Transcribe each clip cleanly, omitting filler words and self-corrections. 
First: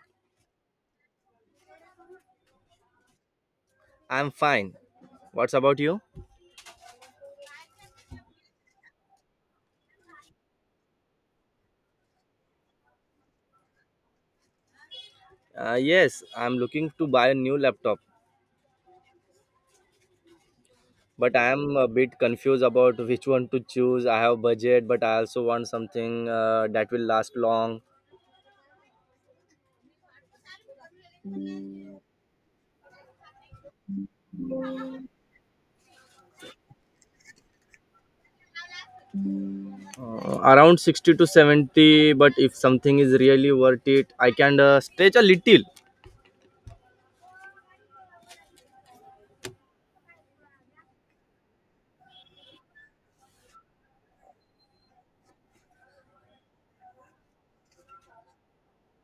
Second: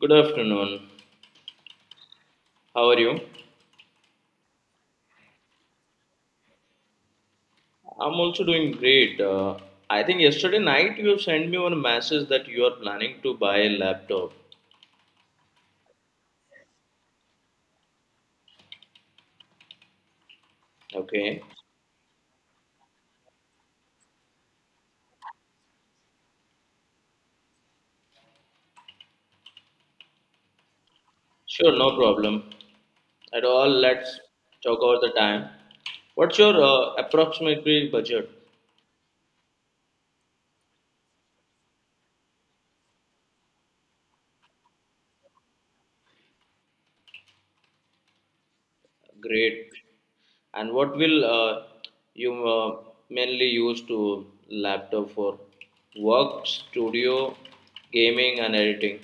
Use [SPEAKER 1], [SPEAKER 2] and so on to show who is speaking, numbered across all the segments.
[SPEAKER 1] Good afternoon. How are you?
[SPEAKER 2] I'm fine. What's about you?
[SPEAKER 1] I'm also doing great. I think yesterday night you have sent me one message that you are planning to buy a laptop.
[SPEAKER 2] Yes, I'm looking to buy a new laptop, but
[SPEAKER 1] Okay.
[SPEAKER 2] I am a bit confused about which one to choose. I have budget, but I also want something that will last long.
[SPEAKER 1] Sure, no problem. At all, let's talk about the time. What's your approximately budget?
[SPEAKER 2] Around 60 to 70, but if something is really worth it, I can stretch a little.
[SPEAKER 1] Great. And what will you mainly use to laptop for? Work, studio, gaming, and editing.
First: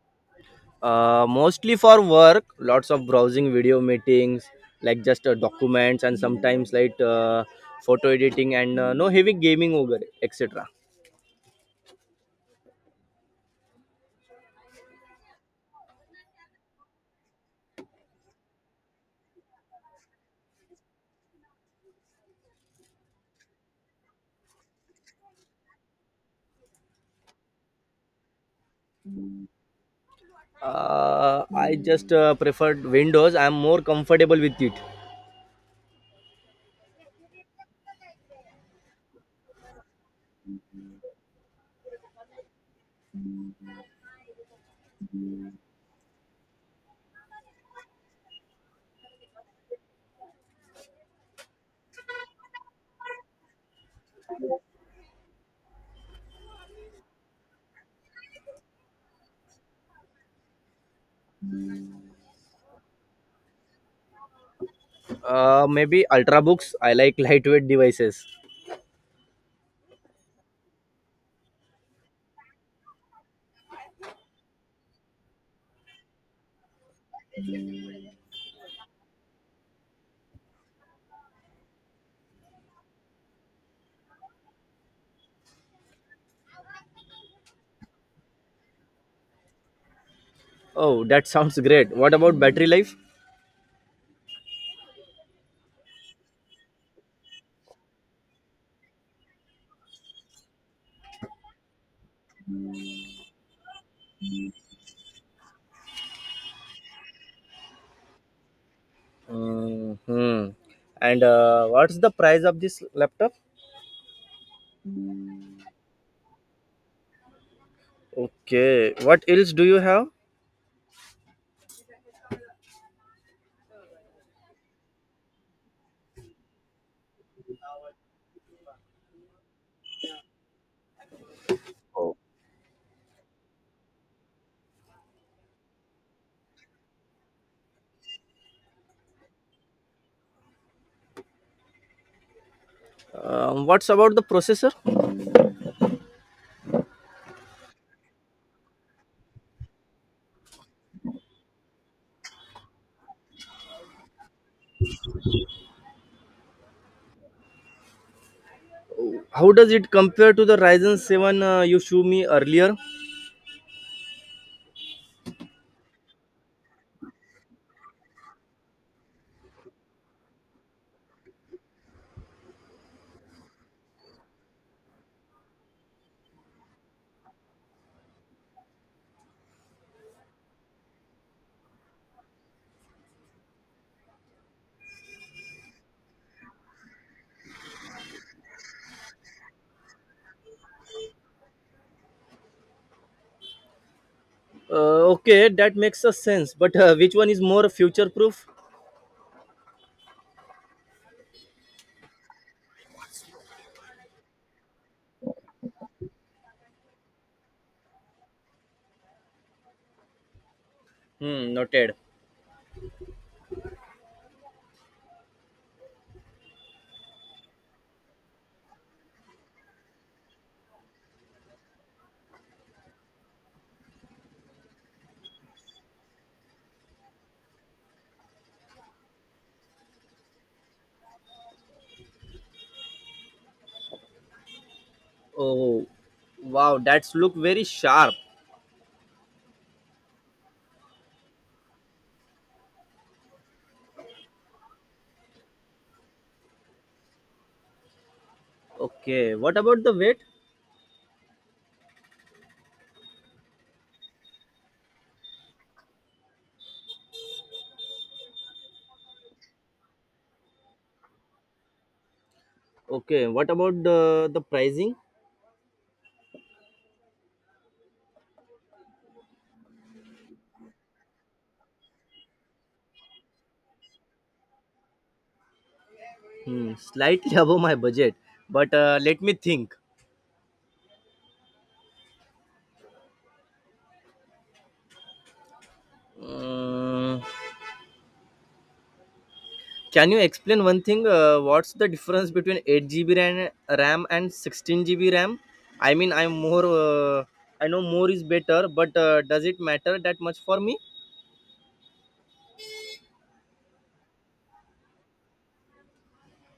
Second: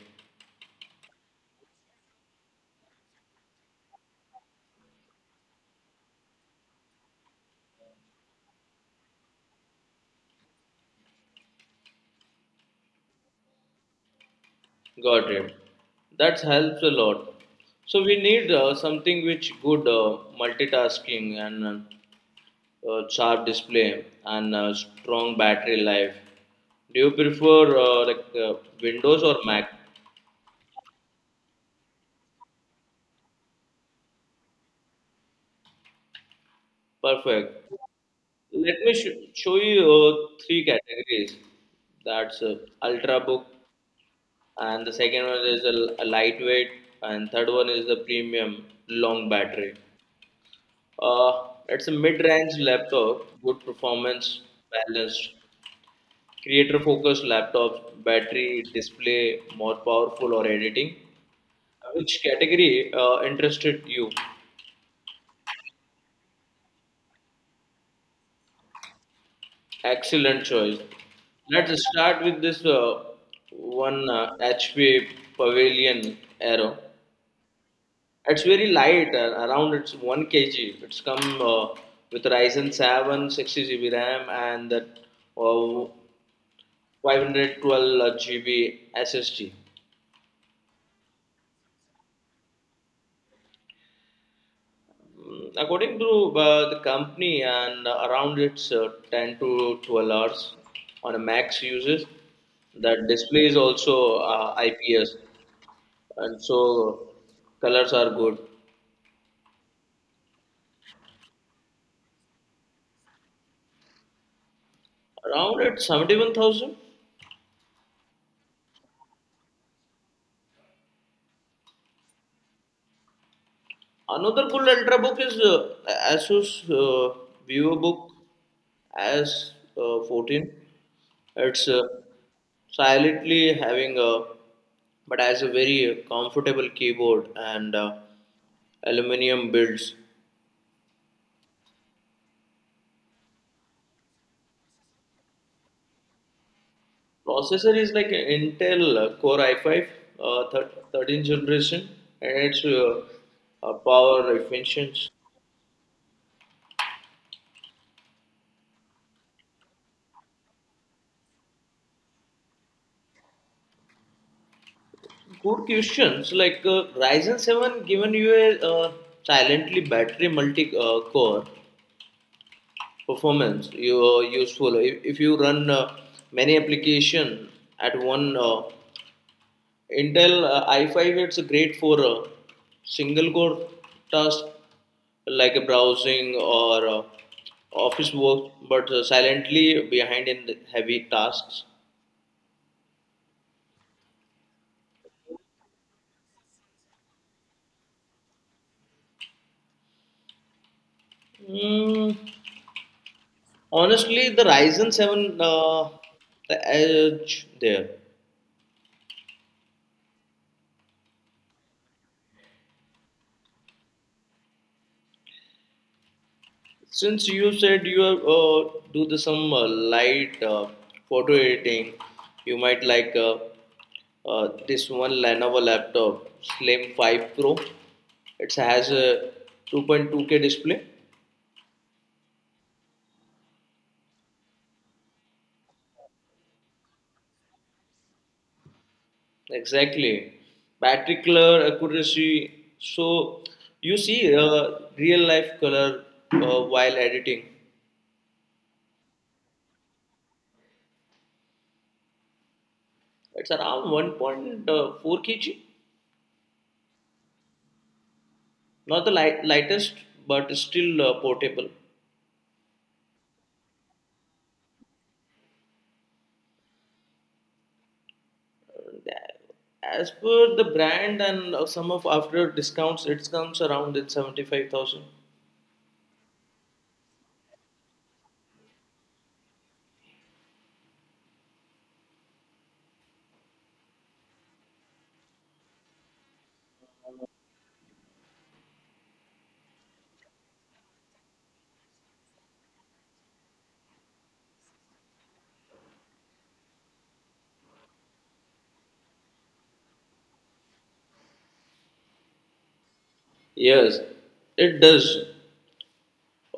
[SPEAKER 2] Mostly for work, lots of browsing video meetings, like just documents and sometimes like photo editing and no heavy gaming over, etc.
[SPEAKER 1] Got it. That helps a lot. So we need something which good multitasking and sharp display and strong battery life. Do you prefer like Windows or Mac?
[SPEAKER 2] I just preferred Windows. I'm more comfortable with it.
[SPEAKER 1] Perfect. Let me show you three categories. That's ultrabook, and the second one is a lightweight, and third one is the premium long battery. It's a mid-range laptop, good performance, balanced, creator-focused laptops, battery, display, more powerful or editing. Which category interested you?
[SPEAKER 2] Maybe Ultrabooks. I like lightweight devices.
[SPEAKER 1] Excellent choice. Let's start with this one HP Pavilion Arrow. It's very light, around it's 1 kg. It's come with Ryzen 7, sixty 60 GB RAM, and that uh, 512 GB SSD.
[SPEAKER 2] Oh, that sounds great. What about battery life?
[SPEAKER 1] According to the company, and around its 10 to 12 hours on a max uses, the display is also IPS, and so colors are good.
[SPEAKER 2] Hmm. And what's the price of this laptop?
[SPEAKER 1] Around at 71,000.
[SPEAKER 2] Okay. What else do you have?
[SPEAKER 1] Another cool ultrabook is Asus VivoBook as 14. It's silently having a but has a very comfortable keyboard and aluminum builds.
[SPEAKER 2] What's about the processor?
[SPEAKER 1] Processor is like an Intel Core i5 13th generation and it's power efficient.
[SPEAKER 2] How does it compare to the Ryzen 7 you showed me earlier?
[SPEAKER 1] Good questions. Like Ryzen 7 given you a silently battery multi-core performance. You useful if you run many application at one. Intel i5 it's great for single core task like a browsing or office work, but silently behind in the heavy tasks.
[SPEAKER 2] Okay, that makes a sense. But which one is more future proof?
[SPEAKER 1] Mm, Honestly, the Ryzen 7, the edge there.
[SPEAKER 2] Hmm, noted.
[SPEAKER 1] Since you said you do the some light photo editing, you might like this one Lenovo laptop, Slim 5 Pro. It has a 2.2K display.
[SPEAKER 2] Oh, wow, that's look very sharp.
[SPEAKER 1] Exactly. Battery color accuracy. So you see real life color while editing.
[SPEAKER 2] Okay, what about the weight?
[SPEAKER 1] It's around 1.4 kg. Not the light, lightest but still portable.
[SPEAKER 2] Okay, what about the pricing?
[SPEAKER 1] As per the brand and some of after discounts it comes around at 75,000.
[SPEAKER 2] Hmm, slightly above my budget, but let me think. Mm, can you explain one thing? What's the difference between 8 GB RAM and 16 GB RAM? I mean, I'm more. I know more is better, but does it matter that much for me?
[SPEAKER 1] Yes it does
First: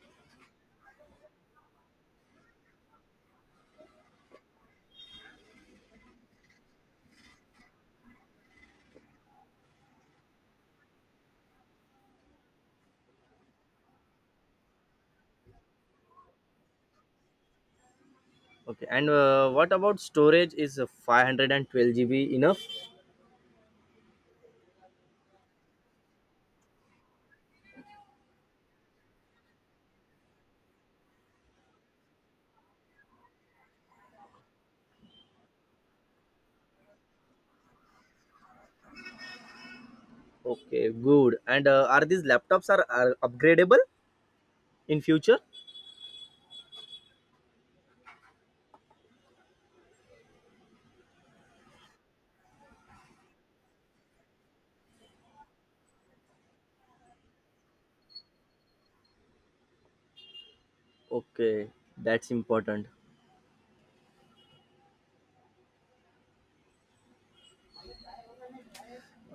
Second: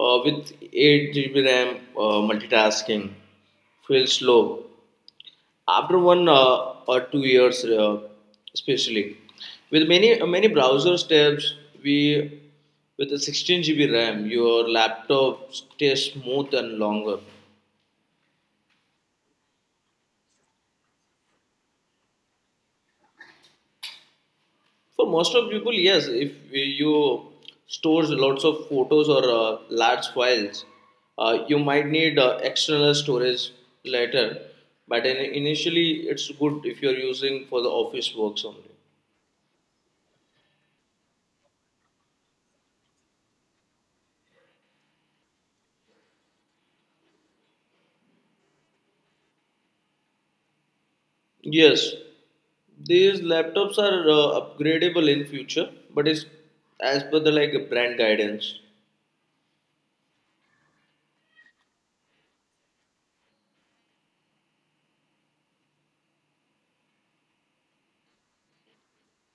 [SPEAKER 1] with 8 GB ram multitasking feels slow after one or 2 years especially with many browser tabs we with a 16 GB ram your laptop stays smooth and longer.
[SPEAKER 2] Okay, and what about storage? Is 512 GB enough?
[SPEAKER 1] For most of people, yes. If you stores lots of photos or large files, you might need external storage later. But initially, it's good if you're using for the office works only.
[SPEAKER 2] Okay, good. And are these laptops are upgradable in future?
[SPEAKER 1] Yes, these laptops are upgradable in future, but it's as per the like brand guidance.
[SPEAKER 2] Okay, that's important.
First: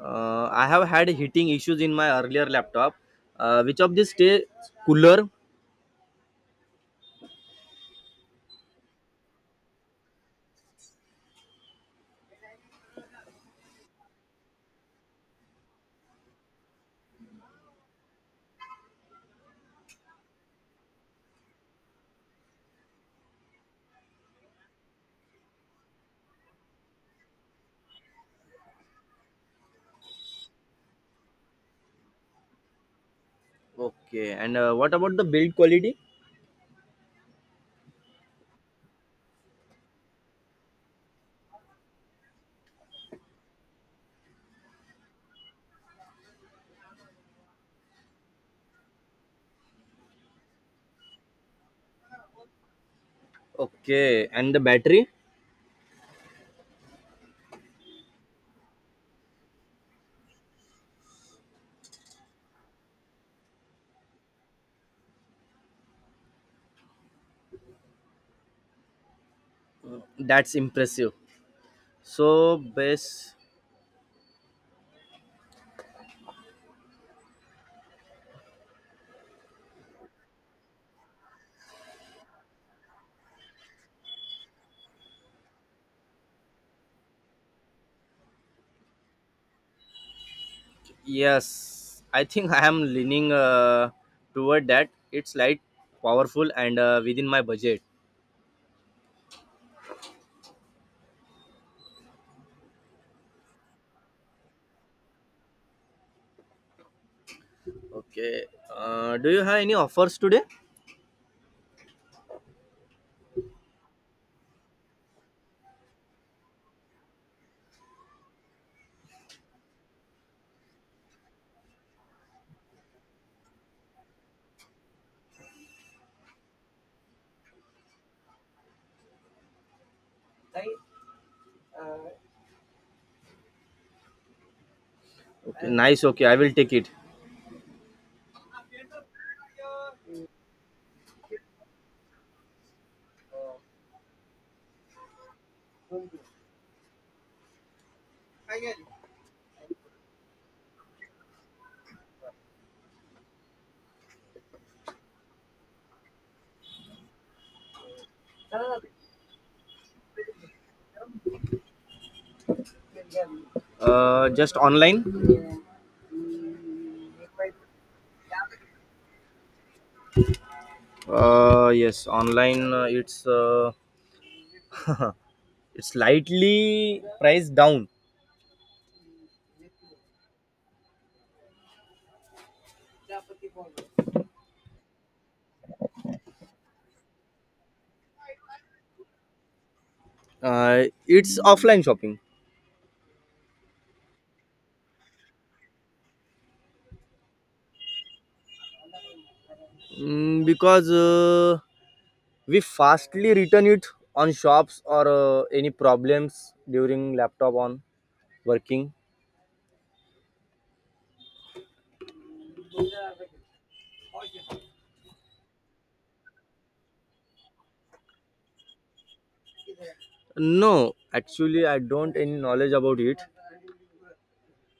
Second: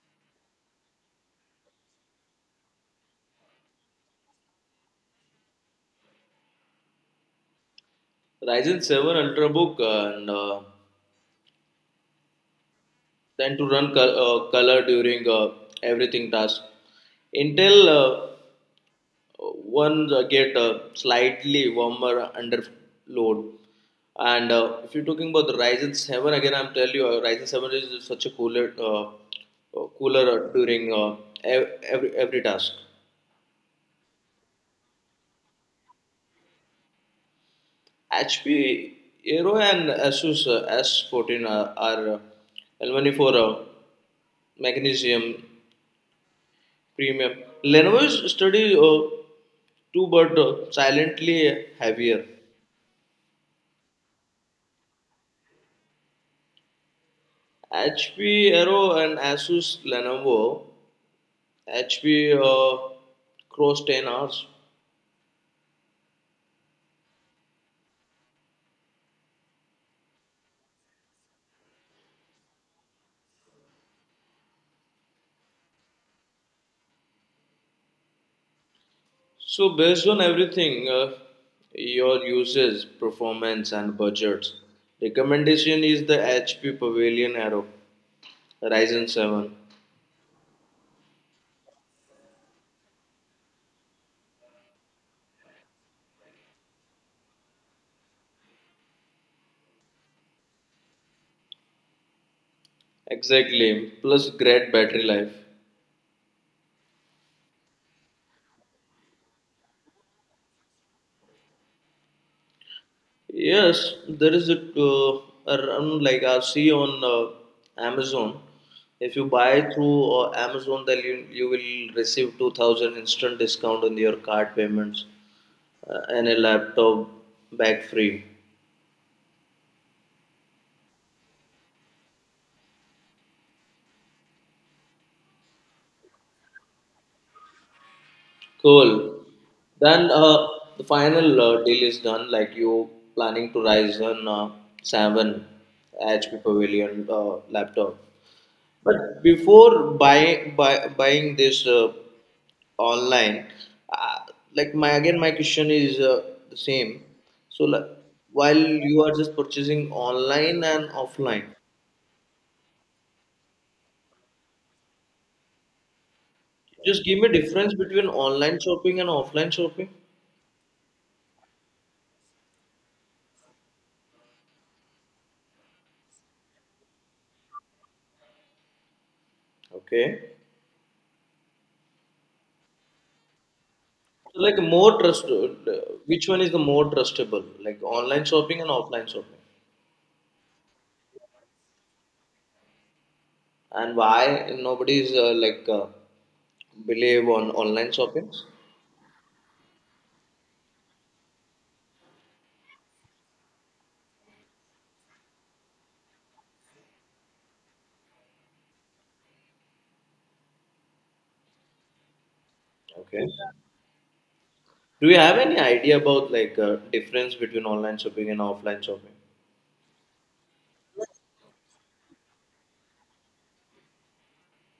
[SPEAKER 2] I have had heating issues in my earlier laptop. Which of these stay cooler?
[SPEAKER 1] Ryzen 7 Ultrabook and then to run color during everything task. Intel One get slightly warmer under load. And if you're talking about the Ryzen 7, again, I'm telling you, Ryzen 7 is such a cooler, cooler during every task.
[SPEAKER 2] Okay, and what about the build quality?
[SPEAKER 1] HP Aero and Asus S14 are L1 for magnesium premium. Lenovo's study too, but silently heavier.
[SPEAKER 2] Okay, and the battery?
[SPEAKER 1] HP Aero and Asus Lenovo HP cross 10 hours.
[SPEAKER 2] That's impressive. So base,
[SPEAKER 1] So, based on everything, your uses, performance, and budgets, recommendation is the HP Pavilion Arrow Ryzen 7.
[SPEAKER 2] yes, I think I am leaning toward that. It's light, powerful, and within my budget.
[SPEAKER 1] Exactly, plus great battery life.
[SPEAKER 2] Okay, do you have any offers today?
[SPEAKER 1] Yes, there is a around like I see on Amazon. If you buy through Amazon, then you will receive 2000 instant discount on your card payments. And a laptop bag free.
[SPEAKER 2] Okay, nice. Okay, I will take it.
[SPEAKER 1] Cool. Then the final deal is done. Like you planning to Ryzen 7 HP Pavilion laptop. But before buying this online, uh, like my again my question is the same. So like, while you are just purchasing online and offline,
[SPEAKER 2] Just online.
[SPEAKER 1] just give me difference between online shopping and offline shopping.
[SPEAKER 2] Yes, online. It's it's slightly priced down.
[SPEAKER 1] Okay. Like more trust, which one is the more trustable? Like online shopping and offline shopping,
[SPEAKER 2] It's offline shopping.
[SPEAKER 1] and why nobody is like believe on online shopping?
[SPEAKER 2] Mm, because we fastly return it on shops or any problems during laptop on working.
[SPEAKER 1] Okay. Do you have any idea about like difference between online shopping and offline shopping?
[SPEAKER 2] No, actually, I don't any knowledge about it,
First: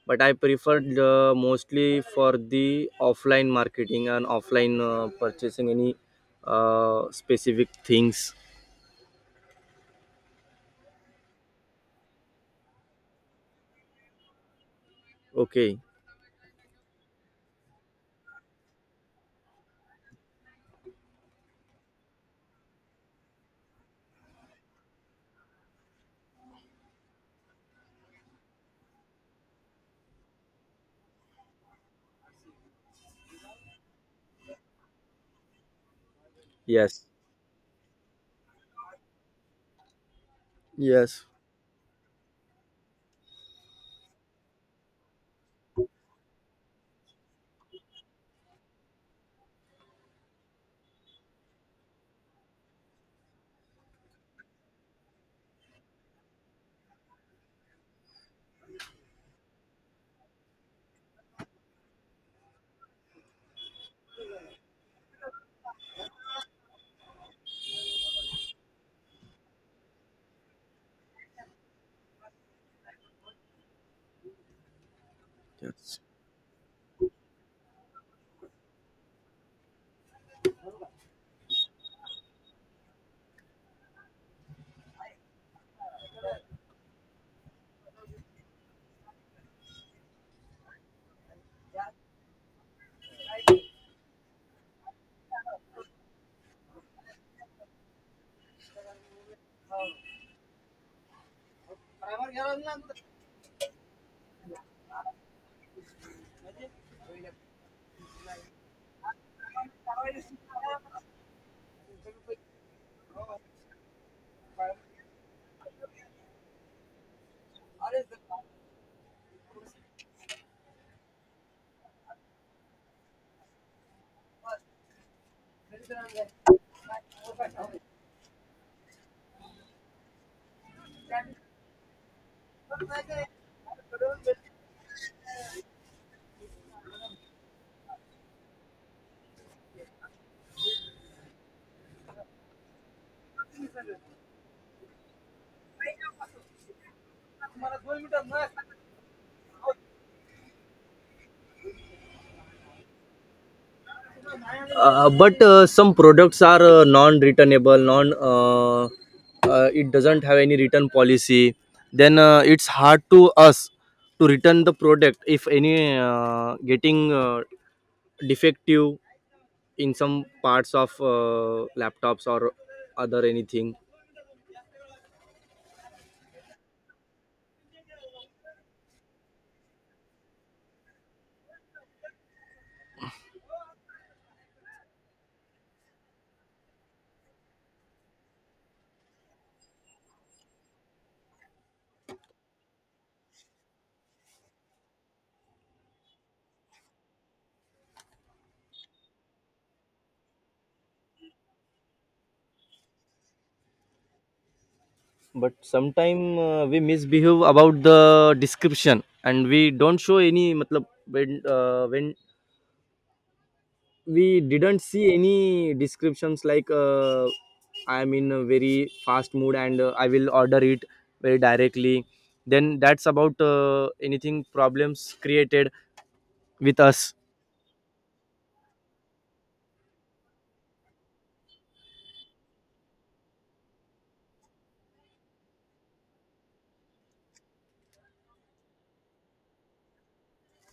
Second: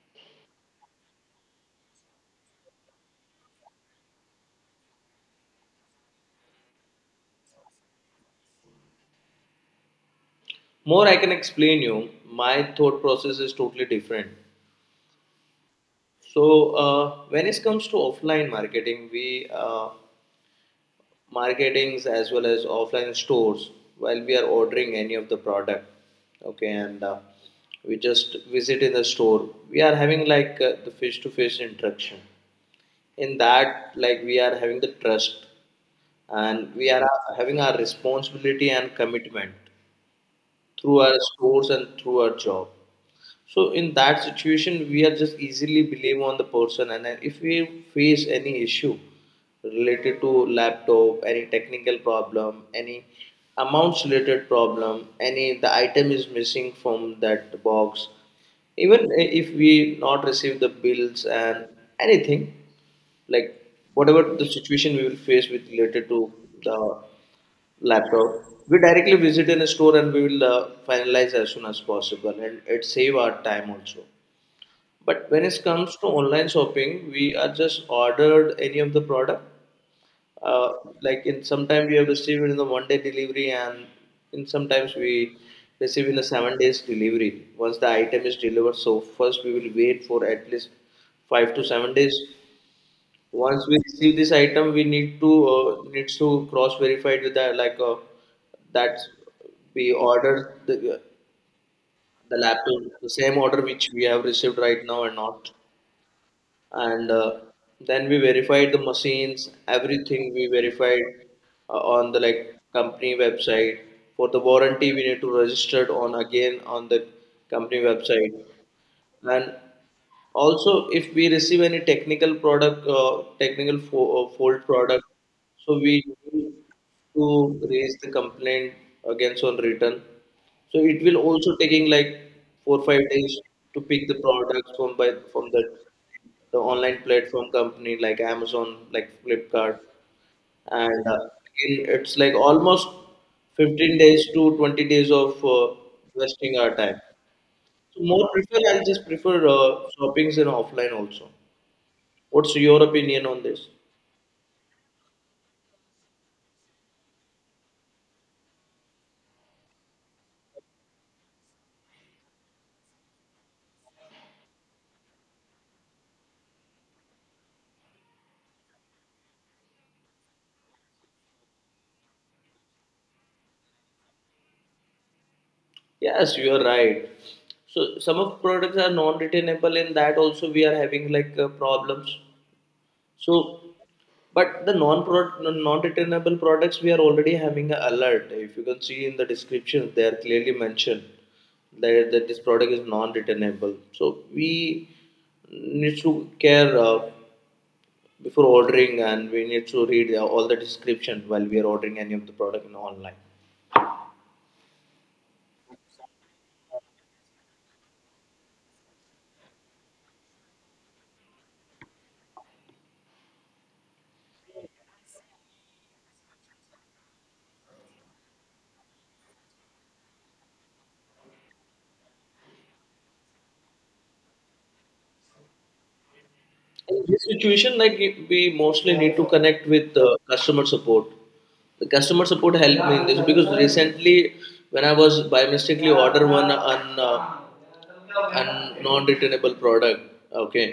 [SPEAKER 2] but I preferred mostly for the offline marketing and offline purchasing any specific things.
[SPEAKER 1] More, I can explain you. My thought process is totally different.
[SPEAKER 2] Okay.
[SPEAKER 1] So when it comes to offline marketing, we marketings as well as offline stores while we are ordering any of the product. Okay, and we just visit in the store we are having like the face to face interaction, in that like we are having the trust and we are
[SPEAKER 2] Yes.
[SPEAKER 1] having our responsibility and commitment through our
[SPEAKER 2] Yes.
[SPEAKER 1] stores and through our job. So in that situation, we are just easily blame on the person, and then if we face any issue related to laptop, any technical problem, any amounts related problem, any the item is missing from that box, even if we not receive the bills and anything, like whatever the situation we will face with related to the laptop. We directly visit in a store and we will finalize as soon as possible, and it save our time also. But when it comes
[SPEAKER 2] Yes.
[SPEAKER 1] to online shopping, we are just ordered any of the product. Uh, like in sometime we have received in the one day delivery, and in sometimes we receive in a 7 days delivery. Once the item is delivered, so first we will wait for at least 5 to 7 days. Once we receive this item, we need to needs to cross verify it with that, like that we order the laptop, the same order which we have received right now or not, and then we verified the machines, everything we verified on the like company website. For the warranty, we need to register it on again on the company website, and also if we receive any technical product technical fault product, so we need to raise the complaint against on return, so it will also taking like 4 5 days to pick the products from by from the online platform company like Amazon, like Flipkart, and again it's like almost 15 days to 20 days of wasting our time. So more prefer I just prefer shoppings in offline also. What's your opinion on this?
[SPEAKER 2] But some products are non-returnable, non. It doesn't have any return policy. Then it's hard to us to return the product if any getting defective in some parts of laptops or other anything.
[SPEAKER 1] Yes, you are right. So some of products are non-retainable, in that also we are having like problems. So but the non-retainable products we are already having a alert. If you can see in the description, they are clearly mentioned that this product is non-retainable. So we need to care before ordering and we need to read all the description while we are ordering any of the product in online.
[SPEAKER 2] But sometime we misbehave about the description and we don't show any. Matlab, when we didn't see any descriptions like I am in a very fast mood and I will order it very directly, then that's about anything problems created with
[SPEAKER 1] In
[SPEAKER 2] us.
[SPEAKER 1] this situation, like we mostly need to connect with customer support. The customer support helped me in this because recently, when I was by mistakenly order one an un non-returnable product, okay,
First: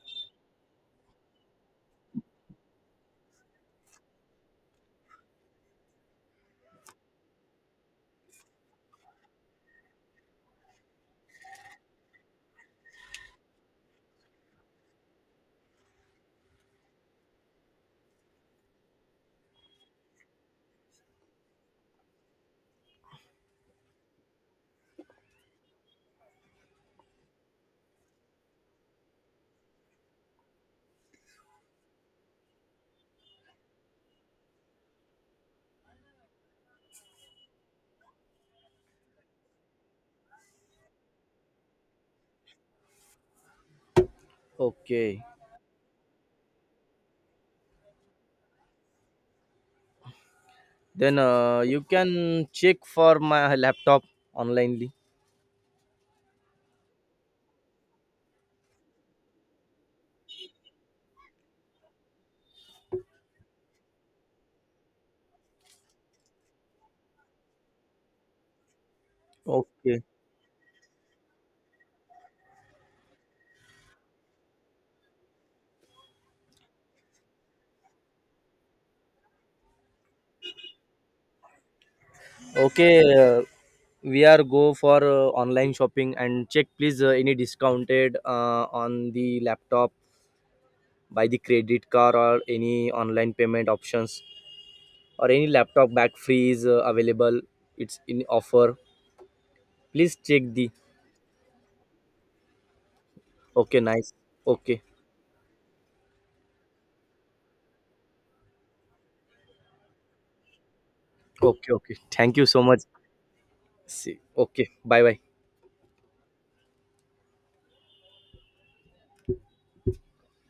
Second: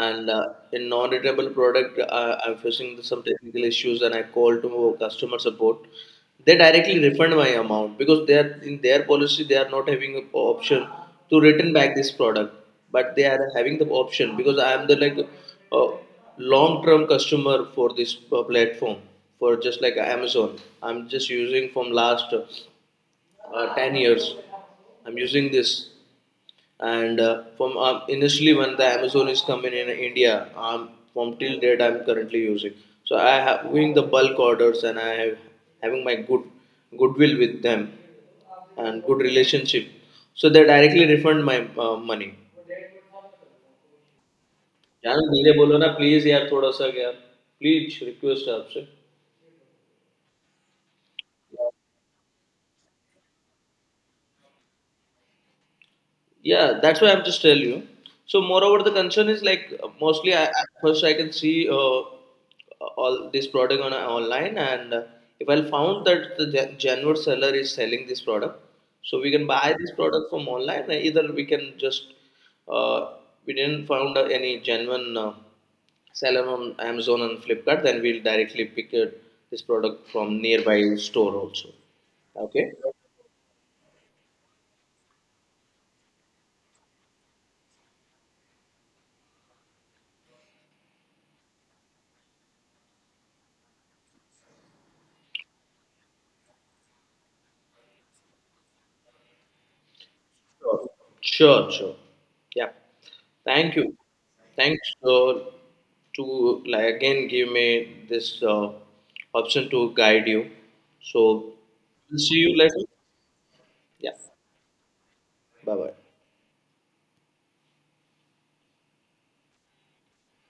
[SPEAKER 1] and in non-returnable product, I'm facing some technical issues, and I called to customer support. They directly refund my amount because they are in their policy they are not having a option to return back this product, but they are having the option because I am the like uh, long term customer for this platform, for just like Amazon. I'm just using from last 10 years. I'm using this, and from initially when the Amazon is coming in India, from till date I'm currently using, so I have doing the bulk orders and I have having my good goodwill with them and good relationship, so they directly refund my money. यार
[SPEAKER 2] Okay,
[SPEAKER 1] धीरे बोलो ना please यार थोड़ा सा यार please request है आपसे.
[SPEAKER 2] then you can check for my laptop onlinely.
[SPEAKER 1] Yeah, that's why I'm just telling you. So, moreover, the concern is like mostly I, at first I can see all this product on online, and if I found that the genuine seller is selling this product, so we can buy this
[SPEAKER 2] Okay.
[SPEAKER 1] product from online. Either we can just uh, we didn't found any genuine seller on Amazon and Flipkart, then we'll directly pick this product from nearby store also. Okay.
[SPEAKER 2] Okay, we are go for online shopping and check please any discounted on the laptop by the credit card or any online payment options or any laptop back free is available, it's in offer, please check the.
[SPEAKER 1] Sure, sure. Sure. Yeah. Thank
[SPEAKER 2] Okay,
[SPEAKER 1] you.
[SPEAKER 2] nice. Okay.
[SPEAKER 1] Thanks to like again give me this option to guide you. So,
[SPEAKER 2] Okay. Okay, thank
[SPEAKER 1] see
[SPEAKER 2] you
[SPEAKER 1] you
[SPEAKER 2] so much.
[SPEAKER 1] later. Yeah.
[SPEAKER 2] See. Okay, bye bye.
[SPEAKER 1] Bye bye.